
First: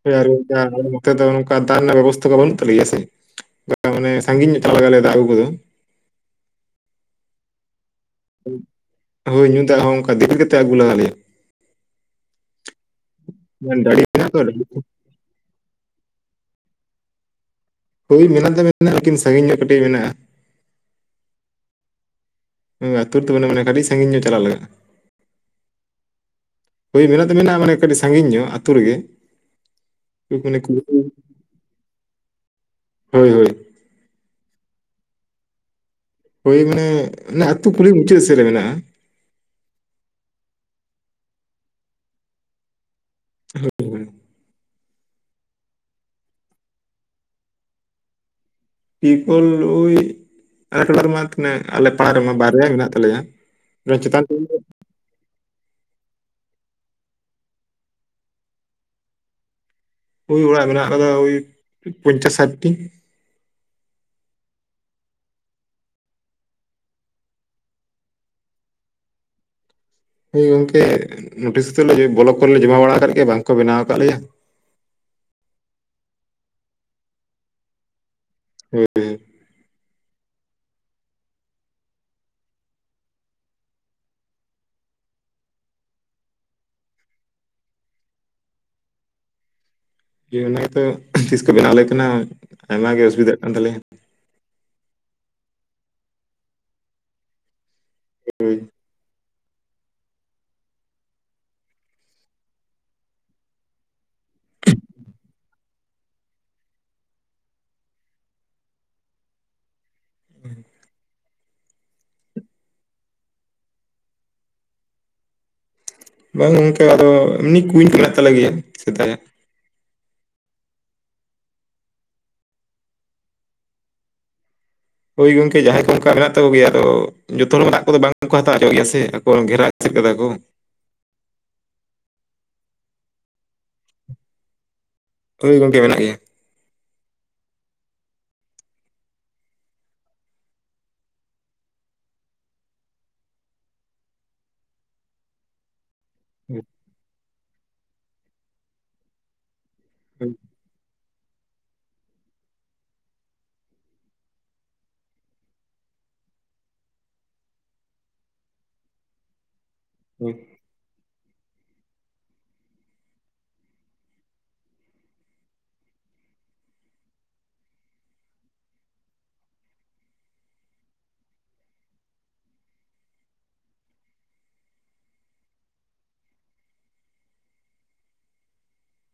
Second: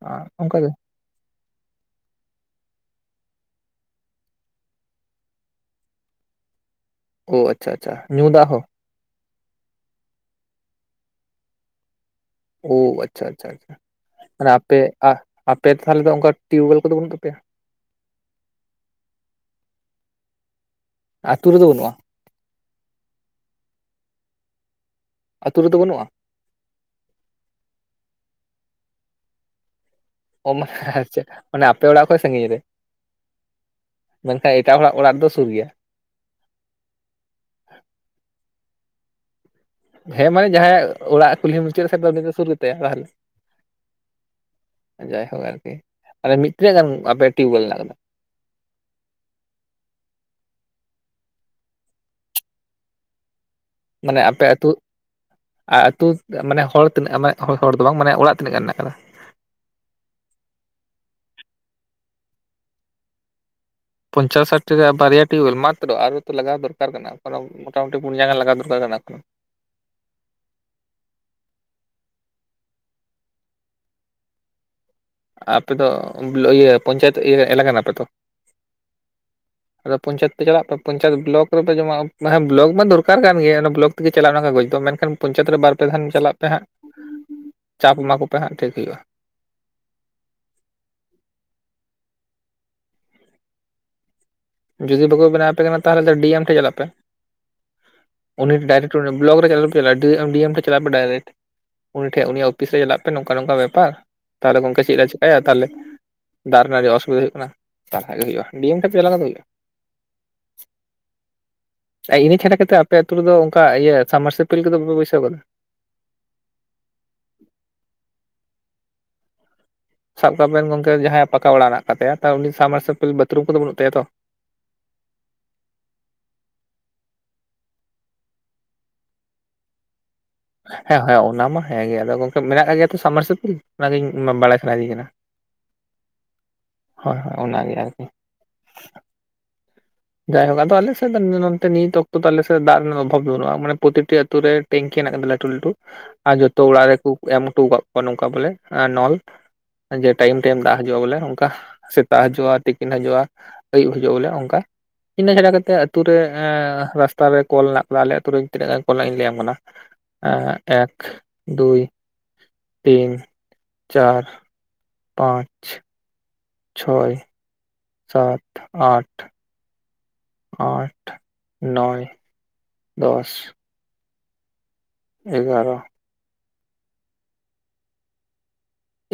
ᱥᱮ [unintelligible] ᱱᱚᱛᱮ ᱫᱚ ᱱᱚᱝᱠᱟ ᱫᱟᱜ ᱨᱮᱱᱟᱜ ᱵᱮᱵᱚᱥᱛᱷᱟ ᱠᱚ ᱵᱟᱹᱱᱩᱜ ᱛᱟᱞᱮ ᱜᱮᱭᱟᱥᱮ᱾ ᱢᱟᱱᱮ ᱥᱟᱸᱜᱤᱧ ᱧᱚᱜ ᱪᱟᱞᱟᱜ ᱞᱟᱜᱟᱣ ᱞᱮᱭᱟ ᱫᱟᱜ ᱟᱹᱜᱩ ᱠᱚᱫᱚ᱾ ᱚ ᱟᱪᱪᱷᱟ ᱟᱪᱪᱷᱟ ᱧᱩ ᱫᱟᱜ ᱦᱚᱸ? ᱦᱳᱭ ᱧᱩ ᱫᱟᱜ ᱦᱚᱸ ᱚᱱᱠᱟ ᱫᱤᱯᱤᱞ ᱠᱟᱛᱮᱜ ᱟᱹᱜᱩ ᱞᱟᱜᱟᱣ ᱞᱮᱭᱟ᱾ ᱳ ᱟᱪᱪᱷᱟ ᱟᱪᱪᱷᱟ ᱟᱪᱪᱷᱟ ᱰᱟᱹᱰᱤ ᱢᱮᱱᱟᱜ ᱛᱚ ᱢᱟᱱᱮ ᱟᱯᱮ ᱟᱦ ᱟᱯᱮ ᱛᱟᱦᱚᱞᱮ ᱫᱚ ᱚᱱᱠᱟ ᱴᱤᱭᱩᱵᱽᱚᱭᱮᱞ ᱠᱚᱫᱚ ᱵᱟᱹᱱᱩᱜ ᱛᱟᱯᱮᱭᱟ? ᱦᱳᱭ ᱢᱮᱱᱟᱜ ᱫᱚ ᱢᱮᱱᱟᱜᱼᱟ, ᱞᱮᱠᱤᱱ ᱥᱟᱺᱜᱤᱧ ᱧᱚᱜ ᱠᱟᱹᱴᱤᱡ ᱢᱮᱱᱟᱜᱼᱟ᱾ ᱟᱛᱩ ᱨᱮᱫᱚ ᱵᱟᱹᱱᱩᱜᱼᱟ? ᱦᱩᱸ ᱟᱛᱩ ᱨᱮᱫᱚ ᱵᱟᱹᱱᱩᱜ-ᱟ ᱾ ᱢᱟᱱᱮ ᱟᱰᱤ ᱥᱟᱺᱜᱤᱧ ᱧᱚᱜ ᱪᱟᱞᱟᱣ ᱞᱟᱜᱟᱜ-ᱟ᱾ ᱟᱹᱛᱩ ᱨᱮᱫᱚ ᱵᱟᱹᱱᱩᱜᱼᱟ? ᱦᱳᱭ ᱢᱮᱱᱟᱜ ᱫᱚ ᱢᱮᱱᱟᱜᱼᱟ ᱢᱟᱱᱮ ᱠᱟᱹᱴᱤᱡ ᱥᱟᱺᱜᱤᱧ ᱧᱚᱜ ᱟᱹᱛᱩ ᱨᱮᱜᱮ᱾ ᱚ ᱢᱟᱱᱮ ᱟᱪᱪᱷᱟ ᱢᱟᱱᱮ ᱟᱯᱮ ᱚᱲᱟᱜ ᱠᱷᱚᱡ ᱥᱟᱺᱜᱤᱧ ᱨᱮ? ᱦᱳᱭ ᱦᱳᱭ ᱢᱮᱱᱠᱷᱟᱡ ᱮᱴᱟᱜ ᱦᱚᱲᱟᱜ ᱚᱲᱟᱜ ᱨᱮ ᱫᱚ ᱥᱩᱨ ᱜᱮᱭᱟ? ᱦᱳᱭ ᱢᱟᱱᱮ ᱟᱹᱛᱩ ᱠᱩᱞᱦᱤ ᱢᱩᱪᱟᱹᱫ ᱥᱮᱫ ᱨᱮ ᱢᱮᱱᱟᱜᱼᱟ᱾ ᱦᱮᱸ ᱢᱟᱱᱮ ᱡᱟᱦᱟᱸᱭᱟᱜ ᱚᱲᱟᱜ ᱠᱩᱞᱦᱤ ᱢᱩᱪᱟᱹᱫ ᱥᱮᱡ ᱫᱚ ᱥᱩᱨ ᱜᱮᱛᱟᱭᱟ ᱛᱟᱦᱚᱞᱮ [unintelligible] ᱡᱟᱭᱦᱳᱠ ᱟᱨᱠᱤ, ᱢᱟᱱᱮ ᱢᱤᱫ ᱛᱤᱱᱟᱹᱜ ᱜᱟᱱ ᱟᱯᱮ ᱴᱤᱭᱩᱵᱭᱮᱞ ᱢᱮᱱᱟᱜ ᱟᱠᱟᱫᱟ? ᱯᱤᱯᱚᱞ ᱳᱭ ᱟᱞᱮ ᱴᱚᱞᱟ ᱨᱮᱢᱟ ᱛᱤᱱᱟᱹᱜ ᱟᱞᱮ ᱯᱟᱲᱟ ᱨᱮᱢᱟ ᱵᱟᱨᱭᱟ ᱢᱮᱱᱟᱜ ᱛᱟᱞᱮᱭᱟ᱾ ᱢᱟᱱᱮ ᱪᱮᱛᱟᱱ ᱟᱯᱮ ᱟᱹᱛᱩ ᱟᱨ ᱟᱛᱩ ᱢᱟᱱᱮ ᱦᱚᱲ ᱛᱤᱱᱟᱹᱜ ᱦᱚᱲ ᱦᱚᱲ ᱦᱚᱲ ᱫᱚ ᱵᱟᱝ ᱢᱟᱱᱮ ᱚᱲᱟᱜ ᱛᱤᱱᱟᱹᱜ ᱜᱟᱱ ᱢᱮᱱᱟᱜ ᱟᱠᱟᱫᱟ? ᱳᱭᱻ ᱚᱲᱟᱜ ᱢᱮᱱᱟᱜ ᱠᱟᱫᱟ ᱳᱭᱻ ᱯᱚᱧᱪᱟᱥ ᱥᱟᱴᱴᱤ᱾ ᱯᱚᱧᱪᱟᱥ ᱥᱟᱴᱴᱤ ᱨᱮ ᱵᱟᱨᱭᱟ ᱴᱤᱭᱩᱵᱽᱭᱮᱞ ᱢᱟᱛᱨᱚ ᱟᱨᱦᱚ ᱛᱚ ᱞᱟᱜᱟᱣ ᱫᱚᱨᱠᱟᱨ ᱠᱟᱱᱟ᱾ [unintelligible] ᱢᱚᱴᱟᱢᱩᱴᱤ ᱯᱩᱱᱭᱟ ᱜᱟᱱ ᱞᱟᱜᱟᱣ ᱫᱚᱨᱠᱟᱨ ᱠᱟᱱᱟ ᱮᱠᱷᱚᱱᱚ᱾ ᱦᱳᱭ ᱜᱚᱝᱠᱮ ᱱᱳᱴᱤᱥ ᱠᱚᱫᱚ ᱵᱞᱚᱠ ᱠᱚᱨᱮᱞᱮ ᱡᱚᱢᱟ ᱵᱟᱲᱟ ᱟᱠᱟᱫ ᱜᱮᱭᱟ ᱵᱟᱝᱠᱚ ᱵᱮᱱᱟᱣ ᱟᱠᱟᱫ ᱞᱮᱭᱟ᱾ ᱟᱯᱮ ᱫᱚ ᱤᱭᱟᱹ ᱯᱚᱧᱪᱟᱭᱮᱛ ᱮᱞᱟᱠᱟ ᱠᱟᱱᱟᱯᱮ ᱛᱚ? ᱦᱮᱸ ᱟᱫᱚ ᱯᱚᱧᱪᱟᱭᱮᱛ ᱯᱮ ᱪᱟᱞᱟᱜ ᱯᱮ ᱯᱚᱧᱪᱟᱭᱮᱛ ᱵᱞᱚᱠ ᱨᱮᱯᱮ ᱡᱚᱢᱟ ᱦᱮᱸ ᱵᱞᱚᱠ ᱢᱟ ᱫᱚᱨᱠᱟᱨ ᱠᱟᱱ ᱜᱮᱭᱟ ᱚᱱᱟ ᱵᱞᱚᱠ ᱪᱟᱞᱟᱜᱼᱟ ᱚᱱᱟ ᱠᱟᱜᱚᱡ ᱫᱚ ᱢᱮᱱᱠᱷᱟᱱ ᱯᱧᱪᱟᱭᱮᱛ ᱨᱮ ᱵᱟᱨ ᱯᱮ ᱫᱟᱱ ᱪᱟᱞᱟᱜ ᱯᱮ ᱦᱟᱸᱜ [inaudible] ᱪᱟᱯ ᱮᱢᱟ ᱠᱚᱯᱮ ᱦᱟᱸᱜ ᱴᱷᱤᱠ ᱦᱩᱭᱩᱜᱼᱟ ᱾ ᱤᱭᱟᱹ ᱚᱱᱟ ᱜᱮᱛᱚ ᱛᱤᱥ ᱠᱚ ᱵᱮᱱᱟᱣ ᱟᱞᱮ ᱠᱟᱱᱟ ᱟᱭᱢᱟ ᱜᱮ ᱚᱥᱩᱵᱤᱫᱷᱟᱜ ᱠᱟᱱ ᱛᱟᱞᱮᱭᱟ᱾ ᱡᱩᱫᱤ ᱵᱟᱠᱚ ᱵᱮᱱᱟᱣ ᱟᱯᱮ ᱠᱟᱱᱟ ᱛᱟᱦᱚᱞᱮ ᱫᱚ ᱰᱤ ᱮᱢ ᱴᱷᱮᱱ ᱪᱟᱞᱟᱜ ᱯᱮ᱾ ᱩᱱᱤ ᱦᱳᱭ ᱰᱟᱭᱨᱮᱠᱴ ᱵᱞᱚᱠ ᱨᱮ ᱟᱞᱚ ᱯᱮ ᱪᱟᱞᱟᱜᱼᱟ ᱰᱤ ᱰᱤ ᱮᱢ ᱴᱷᱮᱱ ᱪᱟᱞᱟᱜ ᱯᱮ ᱰᱟᱭᱨᱮᱠᱴ᱾ ᱩᱱᱤ ᱴᱷᱮᱡ ᱩᱱᱤᱭᱟᱜ ᱚᱯᱷᱤᱥ ᱨᱮ ᱪᱟᱞᱟᱜ ᱯᱮ ᱱᱚᱝᱠᱟ ᱱᱚᱝᱠᱟ ᱵᱮᱯᱟᱨ, ᱛᱟᱦᱚᱞᱮ ᱜᱚᱝᱠᱮ ᱪᱮᱫ ᱞᱮ ᱪᱮᱠᱟᱭᱟ? ᱛᱟᱦᱚᱞᱮ ᱫᱟᱜ ᱨᱮᱭᱟᱜ ᱚᱥᱩᱵᱤᱫᱷᱟ ᱦᱩᱭᱩᱜ ᱛᱟᱦᱚᱞᱮ ᱜᱮ ᱦᱩᱭᱩᱜᱼᱟ ᱰᱤ ᱮᱢ ᱴᱷᱮᱱ ᱪᱟᱞᱟᱣ ᱞᱮᱱ ᱠᱷᱟᱱ ᱦᱩᱭᱩᱜᱼᱟ᱾ ᱟᱨ ᱤᱱᱟᱹ ᱪᱷᱟᱰᱟ ᱠᱟᱛᱮᱫ ᱟᱯᱮ ᱟᱛᱩ ᱨᱮᱫᱚ ᱚᱱᱠᱟ ᱤᱭᱟᱹ ᱥᱟᱵᱢᱟᱨᱥ ᱤᱯᱤᱞ ᱠᱚᱫᱚ ᱵᱟᱯᱮ ᱵᱟᱹᱭᱥᱟᱹᱣ ᱟᱠᱟᱫᱟ? ᱵᱟᱝ ᱜᱚᱝᱠᱟ ᱟᱫᱚ ᱮᱢᱱᱤ ᱠᱩᱧ ᱢᱮᱱᱟᱜ ᱛᱟᱞᱮ ᱜᱮᱭᱟ ᱥᱮᱫᱟᱭ-ᱟᱜ᱾ ᱥᱟᱵ ᱠᱟᱜ ᱢᱮᱱ ᱜᱚᱝᱠᱮ ᱡᱟᱦᱟᱸᱭᱟᱜ ᱯᱟᱠᱟ ᱚᱲᱟᱜ ᱢᱮᱱᱟᱜ ᱠᱟᱜ ᱛᱟᱭᱟ ᱛᱚ ᱩᱱᱤ ᱥᱟᱵᱢᱟᱨᱥᱟᱞᱯᱤᱞ ᱵᱟᱛᱷᱨᱩᱢ ᱠᱚᱫᱚ ᱵᱟᱹᱱᱩᱜ ᱛᱟᱭᱟ ᱛᱚ ᱦᱳᱭ ᱜᱚᱝᱠᱮ ᱡᱟᱦᱟᱸᱭ ᱠᱚ ᱚᱱᱠᱟ ᱢᱮᱱᱟᱜ ᱛᱟᱠᱚ ᱜᱮᱭᱟ, ᱟᱫᱚ ᱡᱚᱛᱚ ᱦᱚᱲ ᱫᱟᱜ ᱠᱚᱫᱚ ᱵᱟᱝᱠᱚ ᱦᱟᱛᱟᱣ ᱚᱪᱚᱜ ᱜᱮᱭᱟ ᱥᱮ ᱟᱠᱚ ᱜᱷᱮᱨᱟᱣ ᱮᱥᱮᱫ ᱠᱟᱫᱟ ᱠᱚ᱾ ᱦᱮᱸ ᱦᱮᱸ ᱚᱱᱟ ᱢᱟ ᱦᱮᱸ ᱜᱮ ᱟᱫᱚ ᱜᱚᱝᱠᱮ ᱢᱮᱱᱟᱜ ᱠᱟᱜ ᱜᱮᱭᱟ ᱛᱚ ᱥᱟᱵᱢᱟᱨᱥᱟᱞᱤᱯᱤᱞ ᱚᱱᱟᱜᱤ ᱵᱟᱲᱟᱭ ᱥᱟᱱᱟᱭᱤᱫᱤᱧ ᱠᱟᱱᱟ ᱦᱳᱭ ᱜᱚᱝᱠᱮ ᱢᱮᱱᱟᱜ ᱜᱮᱭᱟ᱾ ᱦᱳᱭ ᱦᱳᱭ ᱚᱱᱟᱜᱮ ᱟᱨᱠᱤ ᱡᱟᱭᱦᱳᱠ ᱟᱫᱚ ᱟᱞᱮᱥᱮᱫ ᱫᱚ ᱱᱚᱱᱛᱮ ᱱᱤᱛ ᱚᱠᱛᱚ ᱟᱞᱮᱥᱮᱫ ᱫᱟᱜ ᱨᱮᱱᱟᱜ ᱚᱵᱷᱟᱵ ᱵᱟᱹᱱᱩᱜᱼᱟ ᱾ ᱢᱟᱱᱮ ᱯᱨᱚᱛᱤᱴᱤ ᱟᱛᱩ ᱨᱮ, ᱴᱮᱝᱠᱮ ᱦᱮᱱᱟᱜ ᱠᱟᱫᱟ ᱞᱟᱹᱴᱩ ᱞᱟᱹᱴᱩ ᱾ ᱟᱨ ᱡᱚᱛᱚ ᱩᱲᱟᱜ ᱨᱮᱠᱩ ᱮᱢ ᱦᱩᱴᱩ ᱠᱟᱜ ᱠᱚᱣᱟ ᱱᱚᱝᱠᱟ ᱵᱚᱞᱮ ᱮᱱ ᱱᱚᱞ ᱡᱮ ᱦᱳᱭ ᱴᱟᱭᱤᱢ ᱴᱟᱭᱤᱢ ᱫᱟᱜ ᱦᱟᱡᱩᱜᱼᱟ ᱵᱚᱞᱮ ᱚᱝᱠᱷᱟ ᱥᱮᱛᱟᱜ ᱦᱟᱡᱩᱜᱼᱟ ᱛᱤᱠᱤᱱ ᱦᱟᱡᱩᱜᱼᱟ ᱟᱹᱭᱩᱵ ᱦᱟᱡᱩᱜᱼᱟ ᱵᱚᱞᱮ ᱚᱝᱠᱟ ᱾ ᱤᱱᱟᱹ ᱜᱷᱟᱰᱟ ᱠᱟᱛᱮᱜ ᱟᱹᱛᱩ ᱨᱮ ᱨᱟᱥᱛᱟ ᱨᱮ ᱠᱚᱞ [unintelligible] ᱟᱞᱮ ᱟᱹᱛᱩ ᱨᱮ ᱛᱤᱱᱟᱹᱜ ᱜᱟᱱ ᱠᱚᱞ ᱤᱧ ᱞᱟᱹᱭᱟᱢ ᱠᱟᱱᱟ ᱾ ᱦᱳᱭ ᱮᱸ ᱮᱠ, ᱫᱩᱭ, ᱛᱤᱱ, ᱪᱟᱨ, ᱯᱟᱸᱪ ᱪᱷᱚᱭ ᱥᱟᱛ ᱟᱴ ᱟᱴ ᱱᱚᱭ ᱫᱚᱥ ᱮᱜᱟᱨᱚ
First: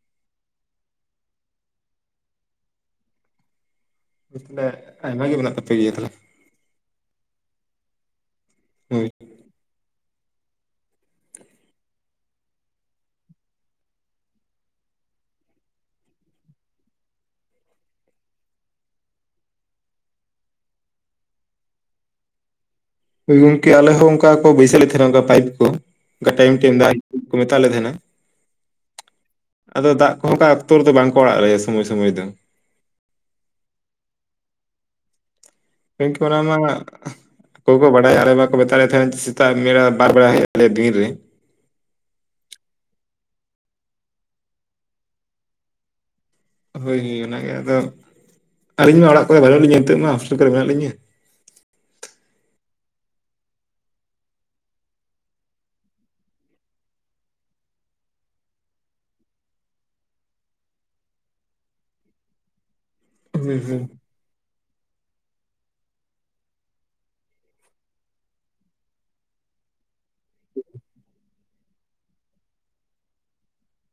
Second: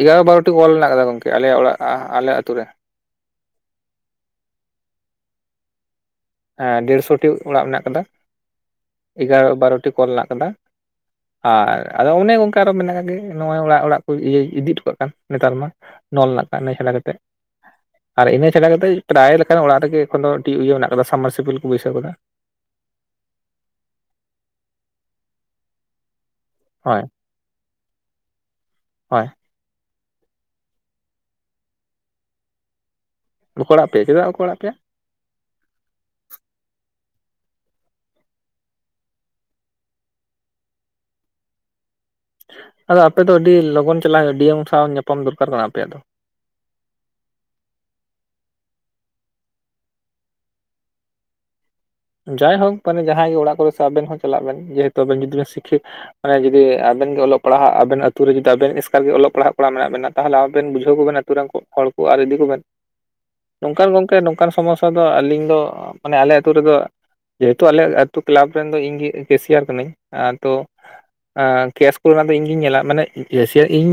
ᱤᱜᱟᱨᱚ ᱵᱟᱨᱳᱴᱤ ᱠᱚᱞ ᱢᱮᱱᱟᱜ ᱠᱟᱫᱟ ᱜᱚᱝᱠᱮ ᱟᱞᱮ ᱚᱲᱟᱜ ᱟᱞᱮ ᱟ ᱟᱹᱛᱩ ᱨᱮ ᱾ ᱩᱫᱢᱮ ᱟᱭᱢᱟ ᱜᱤ ᱢᱮᱱᱟᱜ ᱛᱟᱯᱮ ᱜᱮᱭᱟ ᱛᱷᱟᱦᱮ᱾ ᱫᱮᱲᱥᱚᱴᱤ ᱚᱲᱟᱜ ᱢᱮᱱᱟᱜ ᱠᱟᱫᱟ ᱾ ᱦᱳᱭ ᱤᱜᱟᱨᱚ ᱵᱟᱨᱚᱴᱤ ᱠᱚᱞ ᱢᱮᱱᱟᱜ ᱠᱟᱫᱟ ᱾ ᱟᱨ ᱟᱫᱚ ᱚᱱᱮ ᱚᱝᱠᱮ ᱟᱨᱚ ᱢᱮᱱᱟᱜ ᱜᱤ ᱱᱚᱣᱟ ᱚᱲᱟᱜ ᱚᱲᱟᱜ ᱠᱚ ᱤᱭᱟᱹ ᱤᱫᱤ ᱚᱴᱚᱠᱟᱜ ᱠᱟᱱ ᱱᱮᱛᱟᱨ ᱢᱟ ᱾ ᱱᱚᱞ ᱱᱟᱜ ᱠᱟᱜ ᱱᱟᱹᱭ ᱦᱟᱞᱟ ᱠᱟᱛᱮᱜ ᱾ ᱟᱨ ᱤᱱᱟᱹ ᱪᱷᱟᱰᱟ ᱠᱟᱛᱮᱡ ᱯᱨᱟᱭ ᱞᱮᱠᱟᱱ ᱚᱲᱟᱜ ᱨᱮᱜᱮ ᱮᱠᱷᱚᱱ ᱫᱚ ᱴᱤᱭᱟ ᱤᱭᱟᱹ ᱢᱮᱱᱟᱜ ᱠᱟᱫᱟ ᱥᱟᱵᱢᱟᱨᱥᱤᱵᱤᱞ ᱠᱚ ᱵᱟᱹᱭᱥᱟᱹᱣ ᱠᱟᱫᱟ ᱾ ᱦᱳᱭ ᱜᱚᱝᱠᱮ ᱟᱞᱮ ᱦᱚᱸ ᱚᱱᱠᱟ ᱠᱚ ᱵᱟᱹᱭᱥᱟᱹᱣ ᱞᱮᱛ ᱛᱟᱦᱮᱱᱟ ᱚᱱᱠᱟ ᱯᱟᱭᱤᱯ ᱠᱩ ᱾ [unintelligible] ᱴᱟᱭᱤᱢ ᱴᱟᱭᱤᱢ ᱫᱟᱜ ᱦᱳᱭ ᱦᱤᱡᱩᱜ ᱠᱚ ᱢᱮᱛᱟᱜ ᱞᱮ ᱛᱟᱦᱮᱸᱱᱟ [unintelligible] ᱦᱳᱭ ᱾ ᱟᱫᱚ ᱫᱟᱜ ᱠᱚᱦᱚᱸ ᱚᱱᱠᱟ ᱚᱠᱛᱚ ᱨᱮᱫᱚ ᱵᱟᱝ ᱠᱚ ᱟᱲᱟᱜ ᱞᱮᱭᱟ ᱥᱚᱢᱚᱭ ᱥᱚᱢᱚᱭ ᱫᱚ ᱾ ᱵᱟᱠᱚ ᱟᱲᱟᱜ ᱯᱮ ᱪᱮᱫᱟᱜ ᱵᱟᱠᱚ ᱟᱲᱟᱜ ᱯᱮᱭ ᱾ [unintelligible] ᱚᱠᱚᱭ ᱠᱚ ᱵᱟᱰᱟᱭᱟ ᱟᱞᱮ ᱵᱟᱠᱚ ᱢᱮᱛᱟᱜ ᱞᱮ ᱛᱟᱦᱮᱸᱱ ᱥᱮᱛᱟᱜ ᱢᱮᱲᱟ ᱵᱟᱨ ᱵᱮᱲᱟ ᱦᱮᱭᱟᱜ ᱛᱟᱞᱮᱭᱟ ᱫᱤᱱ ᱨᱮ ᱾ ᱟᱫᱚ ᱟᱯᱮ ᱫᱚ ᱟᱹᱰᱤ ᱞᱚᱜᱚᱱ ᱪᱟᱞᱟᱝ ᱰᱤ ᱮᱢ ᱥᱟᱶ ᱧᱟᱯᱟᱢ ᱫᱩᱨᱠᱟᱨ ᱠᱟᱱᱟ ᱟᱯᱮᱭᱟᱜ ᱫᱚ ᱾ ᱦᱚᱭ ᱚᱱᱟᱜᱮ ᱟᱫᱚ [inaudible] ᱟᱹᱞᱤᱧᱢᱟ ᱚᱲᱟᱜ ᱠᱚᱨᱮ ᱵᱟᱹᱱᱩᱜ ᱞᱤᱧᱟ ᱱᱤᱛᱚᱜ ᱢᱟ ᱦᱚᱥᱴᱮᱞ ᱠᱚᱨᱮ ᱢᱮᱱᱟᱜ ᱞᱤᱧᱟᱹ ᱾ ᱡᱟᱭᱦᱚᱠ ᱯᱟᱱᱮ ᱡᱟᱦᱟᱸᱭ ᱜᱮ ᱚᱲᱟᱜ ᱠᱚᱨᱮ ᱥᱮ ᱟᱵᱤᱱ ᱦᱚᱸ ᱪᱟᱞᱟᱜ ᱵᱮᱱ ᱡᱮᱦᱮᱛᱩ ᱟᱵᱤᱱ ᱡᱩᱫᱤ ᱵᱤᱱ ᱥᱤᱠᱷᱤ ᱢᱟᱱᱮ ᱡᱩᱫᱤ ᱟᱵᱤᱱ ᱜᱮ ᱚᱞᱚᱜ ᱯᱟᱲᱦᱟᱜ ᱟᱵᱤᱱ ᱟᱹᱛᱩ ᱨᱮ ᱡᱩᱫᱤ ᱟᱵᱤᱱ ᱮᱥᱠᱟᱨ ᱜᱮ ᱚᱞᱚᱜ ᱯᱟᱲᱦᱟᱜ ᱠᱚᱲᱟ ᱢᱮᱱᱟᱜ ᱵᱤᱱᱟ ᱛᱟᱦᱚᱞᱮ ᱟᱵᱤᱱ ᱵᱩᱡᱷᱟᱹᱣ ᱠᱚ ᱵᱤᱱ ᱾ ᱛᱩᱨᱟᱝ ᱠᱩ ᱦᱚᱲ ᱠᱩ ᱟᱨ ᱤᱫᱤ ᱠᱚ [unintelligible] [inaudible] ᱱᱚᱝᱠᱟᱱ ᱜᱚᱝᱠᱮ ᱱᱚᱝᱠᱟᱱ ᱥᱚᱢᱚᱥᱥᱟ ᱫᱚ ᱟᱹᱞᱤᱧ ᱫᱚ ᱢᱟᱱᱮ ᱟᱞᱮ ᱟᱹᱛᱩ ᱨᱮᱫᱚ ᱡᱮᱦᱮᱛᱩ ᱟᱞᱮ ᱟᱹᱛᱩ ᱠᱮᱞᱟᱵᱽ ᱨᱮᱱ ᱫᱚ ᱤᱧ ᱜᱤ ᱠᱮᱥᱤᱭᱟᱨ ᱠᱟᱹᱱᱟᱹᱧ ᱟᱨ ᱛᱚ ᱟᱨ ᱠᱮᱥ ᱠᱚᱨᱮ ᱱᱟᱜ ᱫᱚ ᱤᱧ ᱜᱤᱧ ᱧᱮᱞᱟ ᱢᱟᱱᱮ [unintelligible] ᱤᱧ ᱧᱮᱞ